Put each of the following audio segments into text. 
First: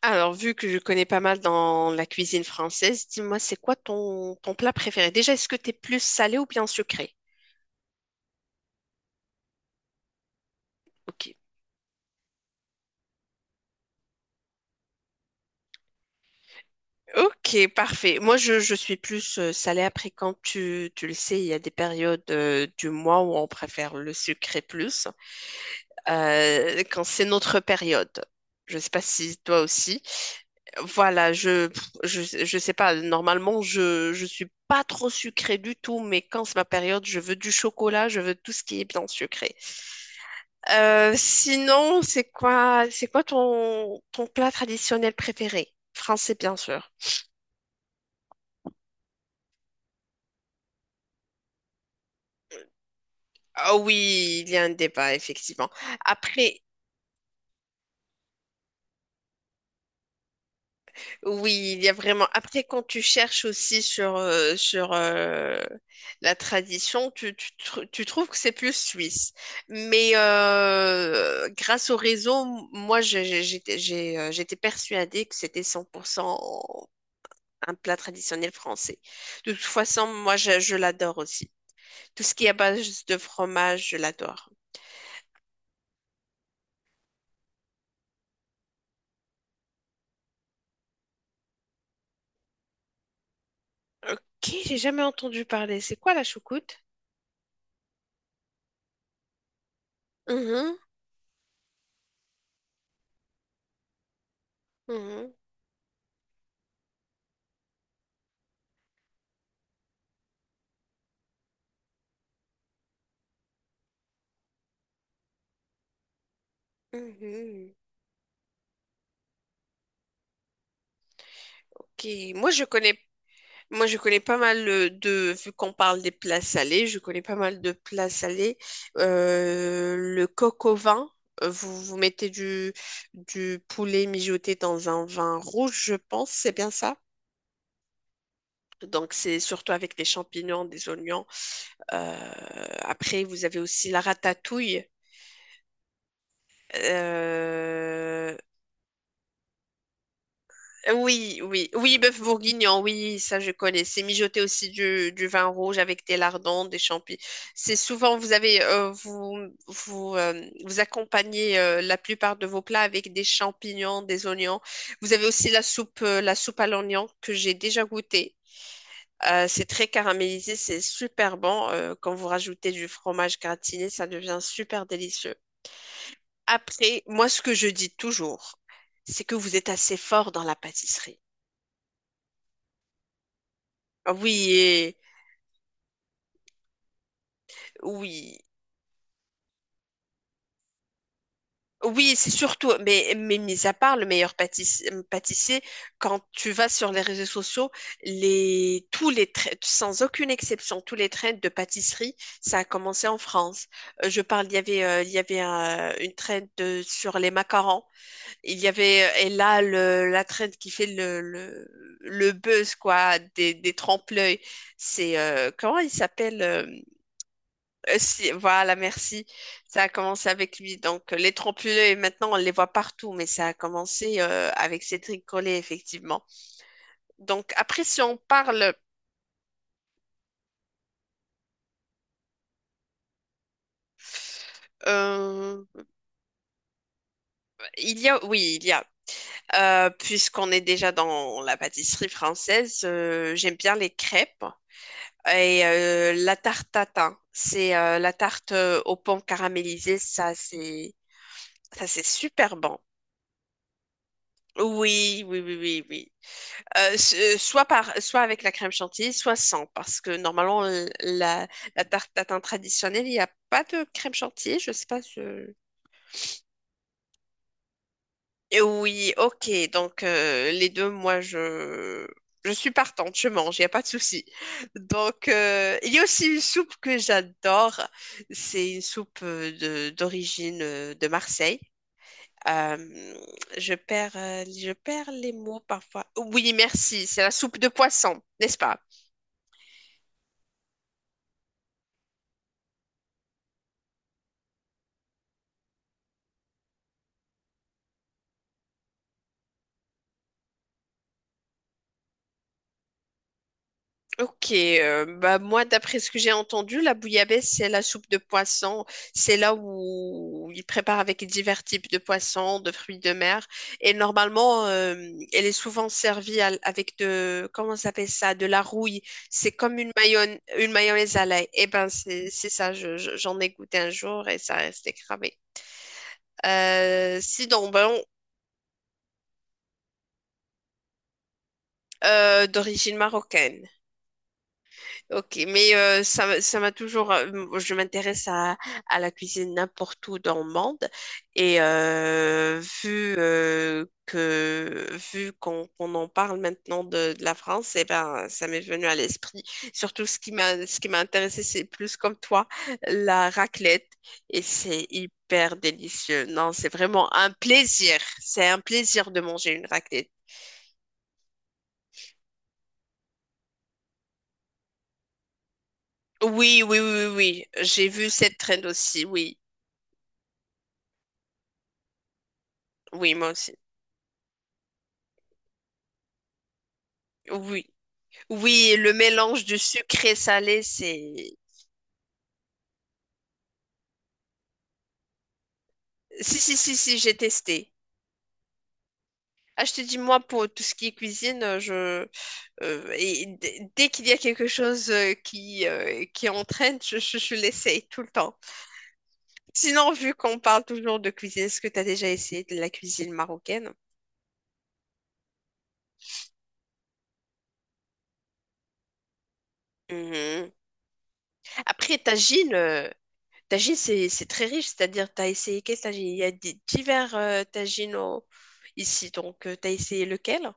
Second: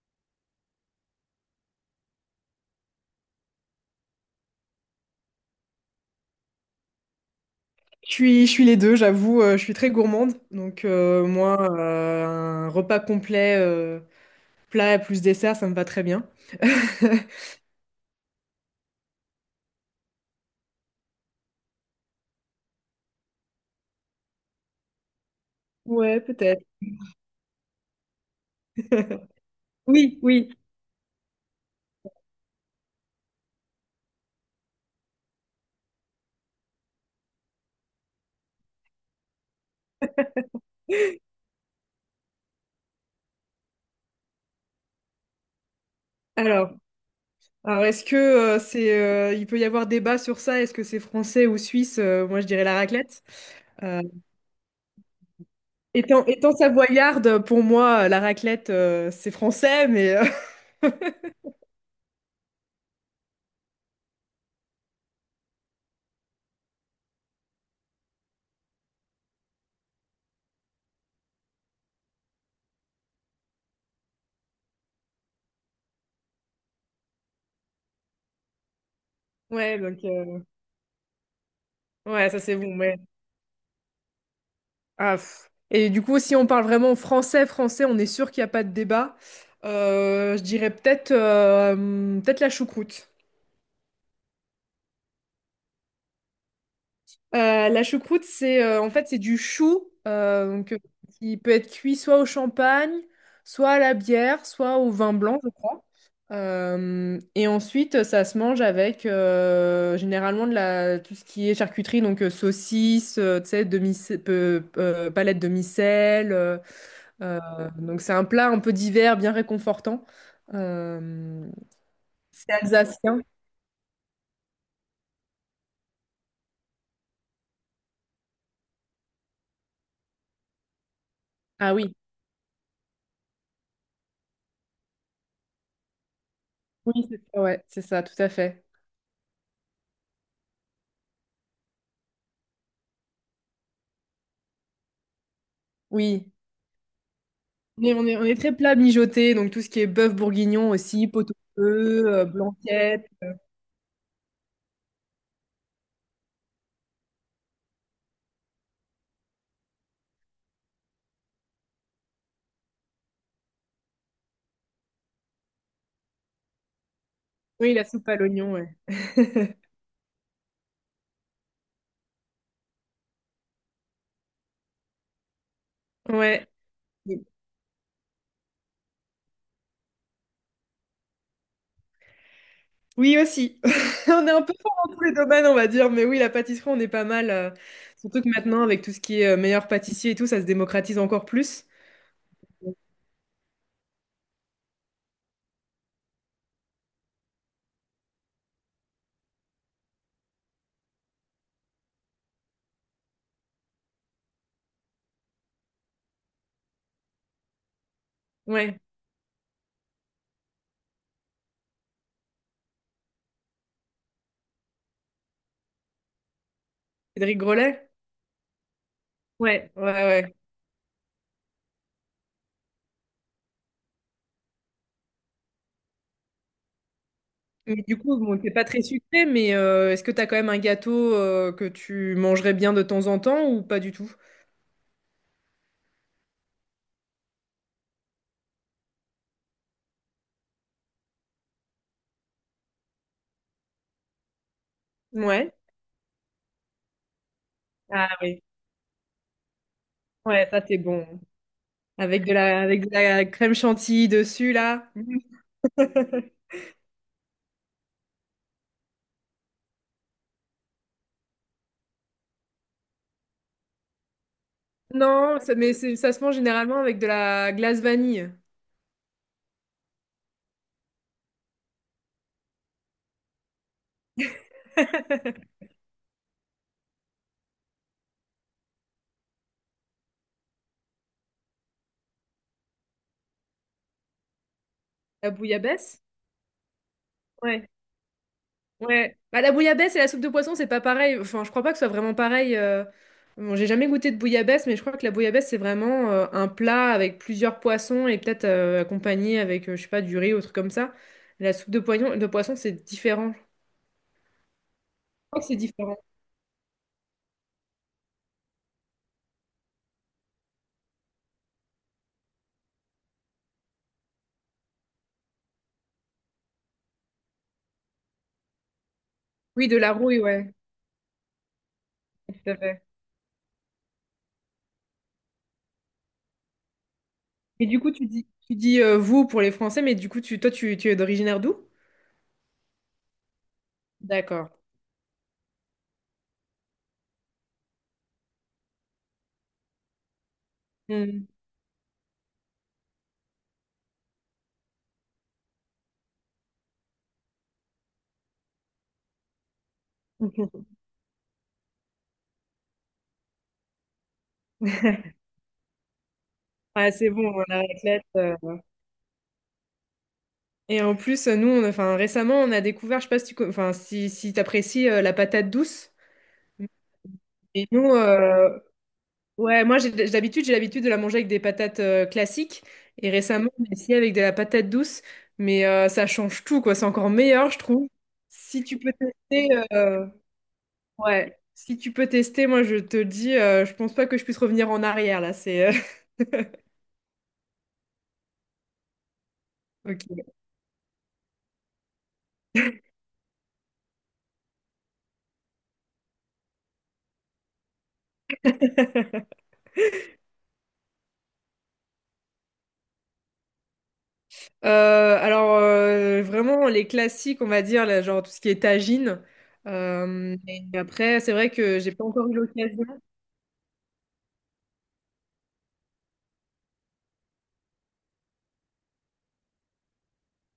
Alors, vu que je connais pas mal dans la cuisine française, dis-moi, c'est quoi ton plat préféré? Déjà, est-ce que t'es plus salé ou bien sucré? Je suis les deux, j'avoue, je suis très gourmande. Donc Ok. moi, un repas complet, plat plus dessert, ça me va très bien. Ok, parfait. Moi, je suis plus salée. Après, quand tu le sais, il y a des périodes du mois où on préfère le sucré plus, Ouais, peut-être. Quand c'est notre période. Je sais pas si toi aussi. Oui, oui. Voilà, je sais pas. Normalement, je suis pas trop sucrée du tout, mais quand c'est ma période, je veux du chocolat, je veux tout ce qui est bien sucré. Sinon, c'est quoi ton plat traditionnel préféré? Français, bien Alors, sûr. alors est-ce que c'est, il peut y avoir débat sur ça? Est-ce que c'est français ou suisse? Moi, je dirais la raclette. Ah Euh, oui, il y a un débat, effectivement. étant Après, savoyarde, pour moi, la raclette, c'est français, mais oui, il y a vraiment. Après, quand tu cherches aussi sur, sur la tradition, tu trouves que c'est plus suisse. Mais grâce au réseau, moi, j'étais persuadée que c'était 100% un plat traditionnel français. De toute ouais, donc façon, moi, euh, je l'adore aussi. Tout ouais, ce ça qui est à c'est bon. Ouais. base de fromage, je l'adore. Ah, pff. Et du coup, si on parle vraiment français, français, on est sûr qu'il n'y a pas de débat. Je dirais peut-être la choucroute. Ok, j'ai jamais entendu parler. C'est quoi la choucroute? La choucroute, c'est en fait c'est du chou euh, donc, Mhm, euh, qui peut être cuit soit au champagne, soit à la bière, soit au vin mhm, blanc, je crois. Et ensuite, ça se mange avec généralement de la tout ce qui est charcuterie, donc saucisses, tu sais, demi palettes de demi. Euh, mhm. donc c'est un plat un peu divers, bien réconfortant. Euh, Ok, moi c'est je connais, alsacien. moi je connais pas mal de, vu qu'on parle des plats salés, je connais pas mal de plats salés. Le coq au vin, Ah vous oui, vous mettez du poulet mijoté dans un vin rouge, je pense, c'est bien ça? oui, c'est ça, ouais, c'est ça, tout à fait. Donc c'est surtout avec des champignons, des oignons. Euh, Après vous avez aussi la ratatouille. Oui. Mais on est, on Euh, est très plat mijoté, donc tout ce qui est bœuf bourguignon aussi, pot au Oui, oui, oui, feu, bœuf bourguignon, blanquette. oui, ça je connais. C'est mijoter aussi du vin rouge avec des lardons, des champignons. C'est souvent, vous avez, vous accompagnez la plupart de vos plats avec des champignons, des oignons. Vous avez aussi la soupe à l'oignon que j'ai Oui, déjà la soupe à goûtée. l'oignon, ouais. C'est très caramélisé, c'est super bon. Quand vous rajoutez du fromage gratiné, ça devient super délicieux. Ouais. Après, moi, ce que je dis toujours, c'est que vous êtes assez fort dans la pâtisserie. Oui aussi. On est un Oui, peu fort dans et tous les domaines, on va dire, mais oui, la pâtisserie, on est pas mal. Surtout que oui, maintenant, avec tout ce qui est meilleur pâtissier et tout, ça se démocratise encore plus. oui, c'est surtout, mais mis à part le pâtissier, quand tu vas sur les réseaux sociaux, les, tous les traits, sans aucune exception, tous les trends de pâtisserie, ça a commencé en France. Je parle, il y avait une sur les macarons. Il y Ouais. avait et là la trend qui fait le buzz quoi des trempe-l'œil c'est comment il s'appelle Cédric Grolet? Voilà merci Ouais, ouais, ça a commencé ouais. avec lui donc les trempe-l'œil maintenant on les voit partout mais ça a commencé avec Cédric Collet effectivement donc Mais après du si coup, on bon, t'es pas parle très sucré, mais est-ce que t'as quand même un gâteau que tu mangerais bien de temps en temps ou pas du tout? euh, il y a puisqu'on est déjà dans la pâtisserie française j'aime bien les crêpes. Ouais. Et la tarte tatin, c'est Ah la oui. tarte aux pommes caramélisées, ça Ouais, ça c'est c'est, bon. ça c'est super bon. Avec de la crème chantilly dessus, là. Oui, oui, oui, oui, oui. Soit par soit avec la crème chantilly, soit sans, parce que normalement la, la tarte tatin traditionnelle, il n'y a pas de crème chantilly. Je sais pas, Non, ça- mais c'est- ça se mange généralement avec de la glace vanille. et oui, ok. Donc, les deux, moi, je suis partante, je mange, il n'y a pas de souci. Donc, il y a aussi une soupe que j'adore. C'est une soupe d'origine de Marseille. Euh, je perds La les mots bouillabaisse? parfois. Oui, merci. C'est la soupe de Ouais. poisson, n'est-ce pas? Ouais. Bah, la bouillabaisse et la soupe de poisson, c'est pas pareil. Enfin, je crois pas que ce soit vraiment pareil. Bon, j'ai jamais goûté de bouillabaisse, mais je crois que la bouillabaisse, c'est vraiment un plat avec plusieurs poissons et peut-être accompagné avec, je sais pas, du riz ou truc comme ça. La soupe de poisson, c'est différent. Je Ok, bah crois que c'est moi, différent. d'après ce que j'ai entendu, la bouillabaisse, c'est la soupe de poisson. C'est là où ils préparent avec divers types de poissons, de fruits de mer. Et normalement, elle est souvent avec de, comment ça s'appelle ça, de la rouille. C'est Oui, de comme la rouille, ouais. une mayonnaise à l'ail. Eh ben, c'est Tout à ça, fait. J'en ai goûté un jour et ça restait cramé. Euh, Et sinon, du coup, bon, tu dis vous pour les Français, mais du coup, tu, toi, tu es d'originaire d'où? D'origine marocaine. D'accord. Ok, mais ça, ça m'a toujours. Je m'intéresse à la cuisine n'importe où dans le monde. Hmm. Et vu qu'on en parle maintenant de la France, eh ben, ça m'est venu à l'esprit. Surtout ce qui m'a intéressé, c'est plus comme toi, la raclette. Et c'est hyper délicieux. Non, c'est Ah, c'est vraiment un bon, la plaisir. raclette. C'est un plaisir de manger une raclette. Et en plus, nous, on a- enfin, récemment, on a découvert, je sais pas si tu, co- enfin, si, si t'apprécies la patate douce. Oui, oui, oui, oui. Oui. Et J'ai nous, vu cette trend aussi. Oui, ouais, moi, j'ai d'habitude, j'ai l'habitude de la manger avec des patates classiques. Et oui, moi récemment, aussi. on a essayé avec de la patate douce. Mais ça change tout, quoi. C'est encore meilleur, je Oui. trouve. Si Oui, tu peux le mélange tester, de euh, sucré salé, c'est... ouais. Si tu peux tester, moi, je te dis, je pense pas que je puisse revenir en arrière, là. C'est, Si, si, si, si, j'ai testé. Ah, je te dis, moi, pour tout ce qui est cuisine, dès qu'il y a quelque chose qui entraîne, je l'essaye tout le temps. ok. Sinon, vu qu'on parle toujours de cuisine, est-ce que tu as déjà essayé de la cuisine marocaine? Alors vraiment les classiques on va dire là, genre tout ce qui est tagine. Mhm. Et après c'est vrai que j'ai Après, pas encore eu l'occasion. Tagine, c'est très riche, c'est-à-dire, tu as essayé quel tagine? Il y a divers tagines ici, donc, tu as essayé lequel?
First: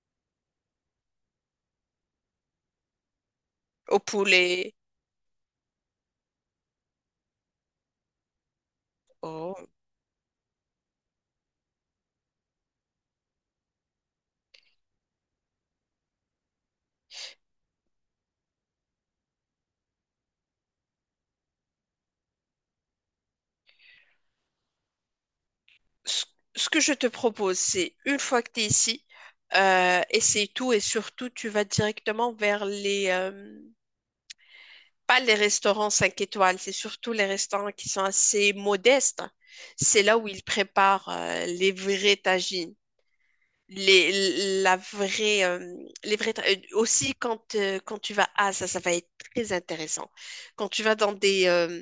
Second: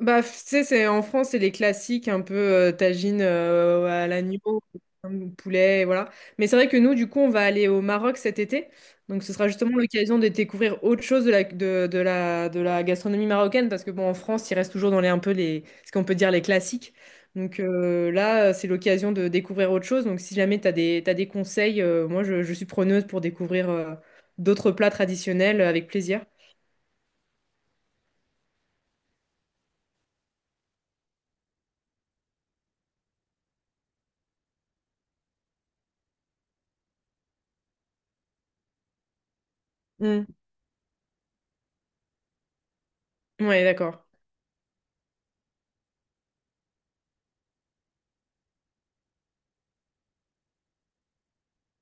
Bah, tu sais, c'est, en France, c'est les classiques, un peu tagine Au à l'agneau, poulet. Poulet, et voilà. Mais c'est vrai que nous, du coup, on va aller au Maroc cet été. Donc, ce sera justement l'occasion de découvrir autre chose de la gastronomie marocaine, parce que, bon, en France, il reste toujours dans les, un peu les, ce qu'on peut dire les classiques. Donc, là, c'est l'occasion de découvrir autre chose. Donc, si jamais tu as des, t'as des conseils, moi, je suis preneuse pour découvrir d'autres plats traditionnels avec ce plaisir. Ce que je te propose, c'est une fois que tu es ici, essaye tout et surtout, tu vas directement vers les, pas les restaurants 5 étoiles, c'est surtout les restaurants qui sont assez modestes. C'est là Mm. où ils préparent les vraies tagines. Ouais, d'accord. La vraie, aussi quand, quand tu vas, ah ça, ça va être très intéressant. Quand tu vas dans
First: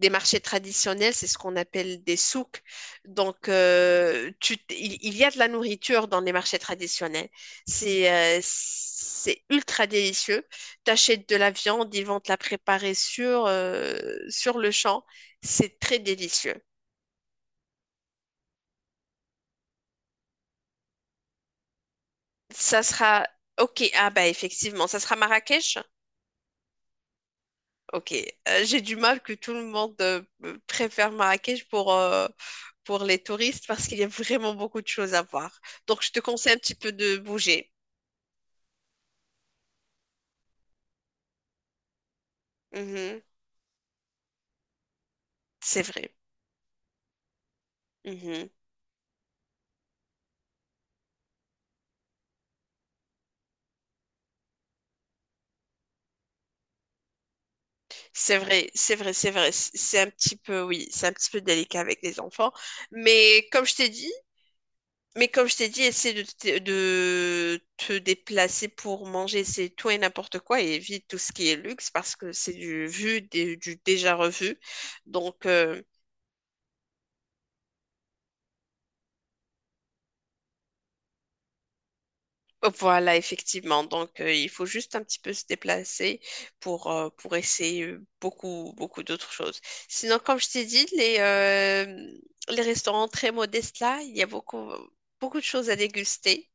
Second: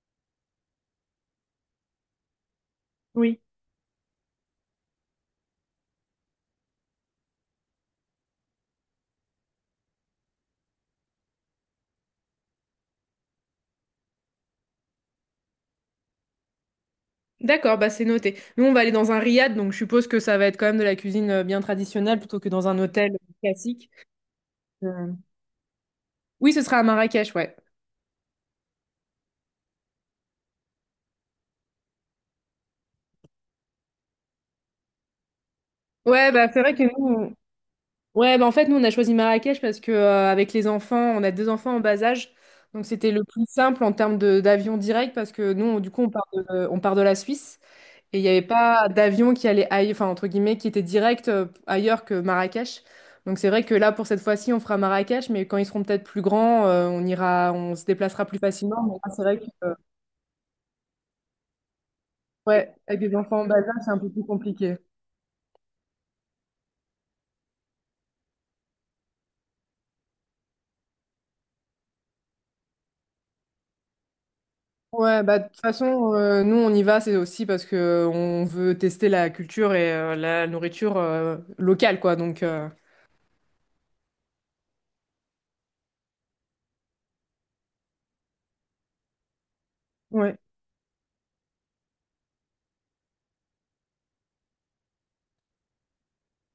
des marchés traditionnels, c'est ce qu'on appelle des souks. Oui. Donc, il y a de la nourriture dans les marchés traditionnels. C'est ultra délicieux. Tu achètes de la viande, ils vont te la préparer sur, sur le champ. C'est très délicieux. D'accord, bah c'est noté. Nous, on va aller dans un riad, donc je suppose que ça va être quand même de la cuisine bien traditionnelle plutôt que dans un Ça hôtel sera, ok, classique. ah bah effectivement, Euh, ça sera Marrakech. Oui, ce sera à Marrakech, ouais. Ok, j'ai du mal que tout le monde préfère Marrakech pour les touristes parce qu'il y a vraiment beaucoup de choses à voir. Donc, je te Ouais, bah conseille un c'est petit vrai que peu de nous, bouger. on- ouais, bah en fait, nous, on a choisi Marrakech parce que avec les enfants, on a deux enfants en bas âge, donc c'était Mhm. le plus simple en termes de d'avion direct parce que nous, on- C'est du coup, vrai. On part de la Suisse. Et il n'y avait Mhm. pas d'avion qui allait aille- enfin, entre guillemets, qui était direct ailleurs que Marrakech. Donc c'est vrai que là, pour cette fois-ci, on fera Marrakech, mais quand ils seront peut-être plus grands, on ira, on se déplacera C'est plus vrai, facilement. c'est Mais là, vrai, c'est c'est vrai que, vrai. C'est un petit peu, oui, c'est un petit peu délicat avec les enfants. ouais, avec des enfants en Mais bas âge, comme je t'ai c'est un peu dit, plus compliqué. mais comme je t'ai dit, essaie de, de te déplacer pour manger, c'est tout et n'importe quoi et évite tout ce qui est luxe parce que c'est du vu, du déjà revu. Ouais, bah, Donc, de toute euh, façon, nous, on y va, c'est aussi parce que on veut tester la culture et la nourriture locale, quoi. Donc, Voilà, effectivement. Donc, il faut juste un petit peu se déplacer pour essayer beaucoup, beaucoup d'autres choses. Sinon, ouais. comme je t'ai dit, les restaurants très modestes là, il y a beaucoup, beaucoup de choses à déguster.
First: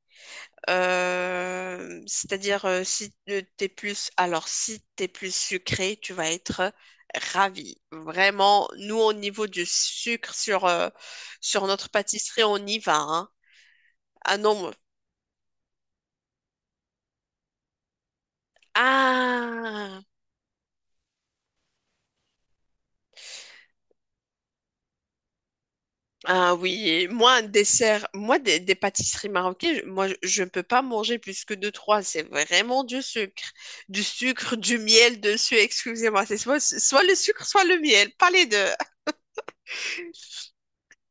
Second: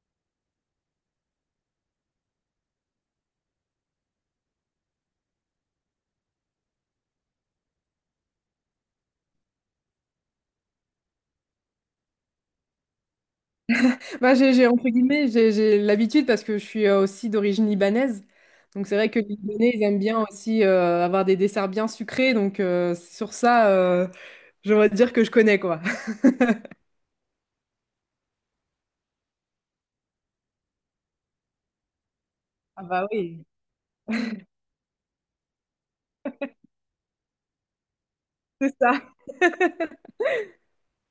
C'est-à-dire, si t'es plus, alors si t'es plus sucré, tu vas être ravi. Vraiment, nous, au niveau du sucre sur, sur notre pâtisserie, on y va, hein. Bah, Ah non, j'ai, moi, entre guillemets, j'ai l'habitude parce que je suis aussi d'origine libanaise. Donc c'est vrai que les Libanais, ils aiment ah! bien aussi avoir des desserts bien sucrés. Donc sur ça, j'aimerais dire que je connais quoi. Ah oui, et moi, un dessert, moi, des pâtisseries marocaines, je ne peux pas manger plus que deux, trois. C'est vraiment Ah du bah sucre. oui. Du sucre, du miel dessus, excusez-moi. C'est soit, soit le sucre, soit le miel, pas les deux. C'est ça.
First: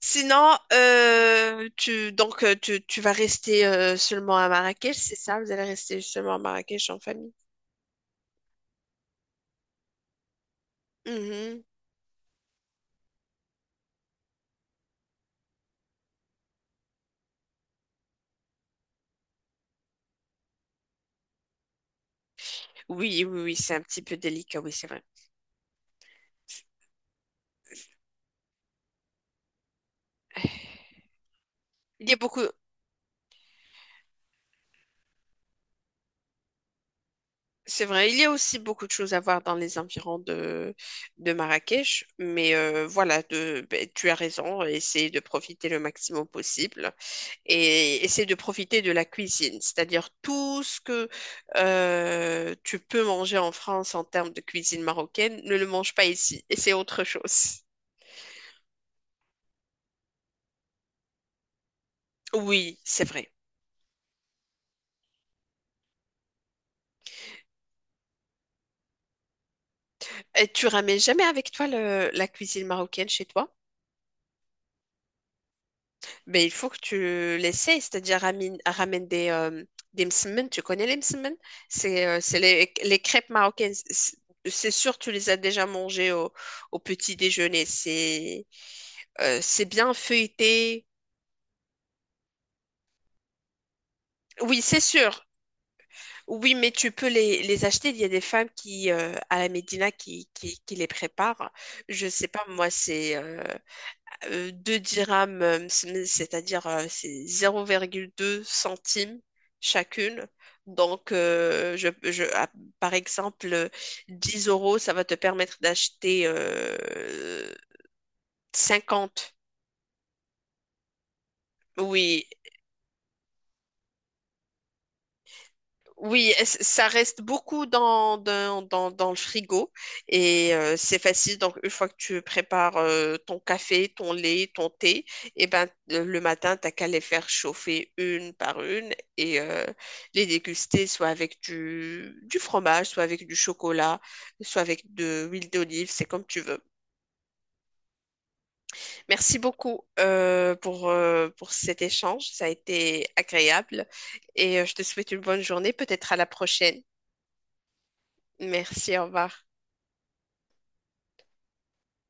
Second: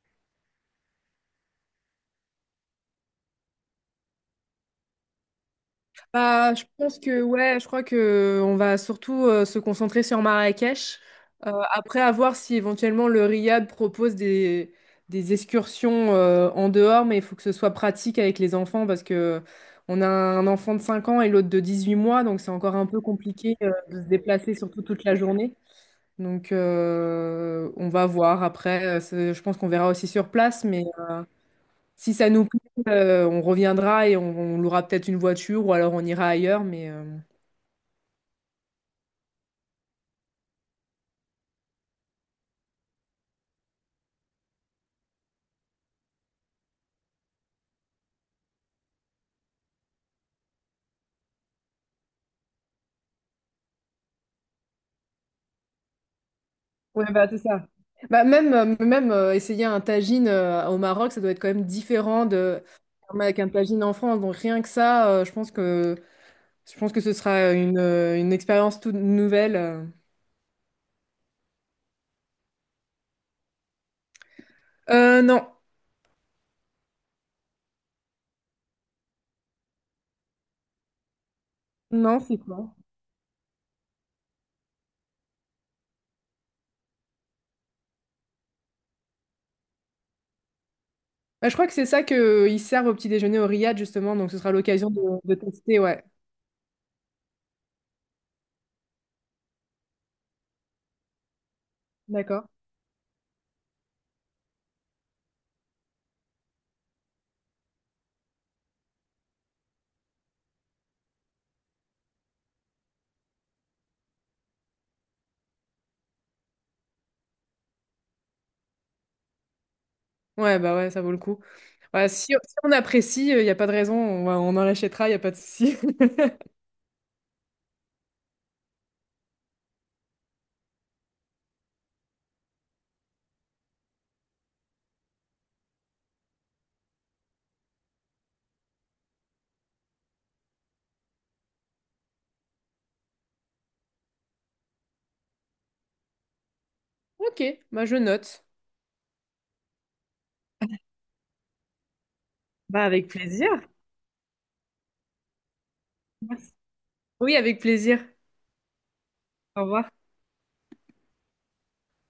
Sinon, tu vas rester seulement à Marrakech, c'est ça? Vous allez rester seulement à Bah, je Marrakech pense en que famille? ouais, je crois que on va surtout se concentrer sur Marrakech. Mhm. Après, à voir si éventuellement le Riad propose des excursions en dehors, mais il faut que ce soit pratique avec les enfants parce que on a un enfant de 5 ans et l'autre de 18 mois, donc c'est encore un peu Oui, oui, oui, compliqué c'est un petit de se peu déplacer délicat, oui, surtout c'est vrai. toute la journée. Donc on va voir. Après, c'est- je pense qu'on verra aussi sur place, mais Il y si a ça beaucoup. nous plaît, on reviendra et on louera peut-être une voiture ou alors on ira ailleurs, mais C'est vrai, il y a aussi beaucoup de choses à voir dans les environs de Marrakech, mais voilà, de, ben, tu as raison, essayer de profiter le maximum possible et essayer de profiter de la cuisine, c'est-à-dire tout ce que tu peux manger en France en termes de cuisine marocaine, ne le mange pas ici, et c'est autre ouais, bah, c'est chose. ça. Bah, même essayer un tagine au Maroc, ça doit être quand même différent de Oui, c'est vrai. avec un tagine en France. Donc rien que ça, je pense que ce sera une expérience toute nouvelle. Et tu ramènes jamais avec toi la cuisine marocaine chez toi? Non, Mais il faut que tu l'essayes, c'est-à-dire ramène, ramène des msemen. Tu connais les msemen? Non, c'est C'est quoi? les crêpes marocaines. C'est sûr, tu les as déjà mangées au, au petit déjeuner. C'est bien feuilleté. Bah, je crois que c'est ça que ils servent au petit déjeuner au Riad justement. Donc ce sera Oui, c'est l'occasion sûr. de tester. Ouais, Oui, mais tu peux les acheter. Il y a des femmes qui, à la Médina qui les préparent. Je sais pas, d'accord. moi, c'est. 2 dirhams, c'est-à-dire c'est 0,2 centimes chacune. Donc, par exemple, 10 euros, ça va te permettre d'acheter 50. Ouais, bah ouais, ça vaut le coup. Ouais, Oui, si, si on apprécie, il n'y a pas de raison, on, va- on en achètera, il n'y a pas de souci. oui, ça reste beaucoup dans, dans, dans, dans le frigo et c'est facile. Donc, une fois que tu prépares ton café, ton lait, ton thé, et ben, le matin, t'as qu'à les faire chauffer une par une et les déguster soit avec du fromage, soit avec du chocolat, soit avec de l'huile d'olive, c'est comme tu veux. Ok, bah je note. Merci beaucoup pour cet échange, ça a Bah été avec plaisir. agréable et je te souhaite une bonne journée, peut-être à la Merci. prochaine. Oui, avec plaisir. Merci, au revoir. Au revoir.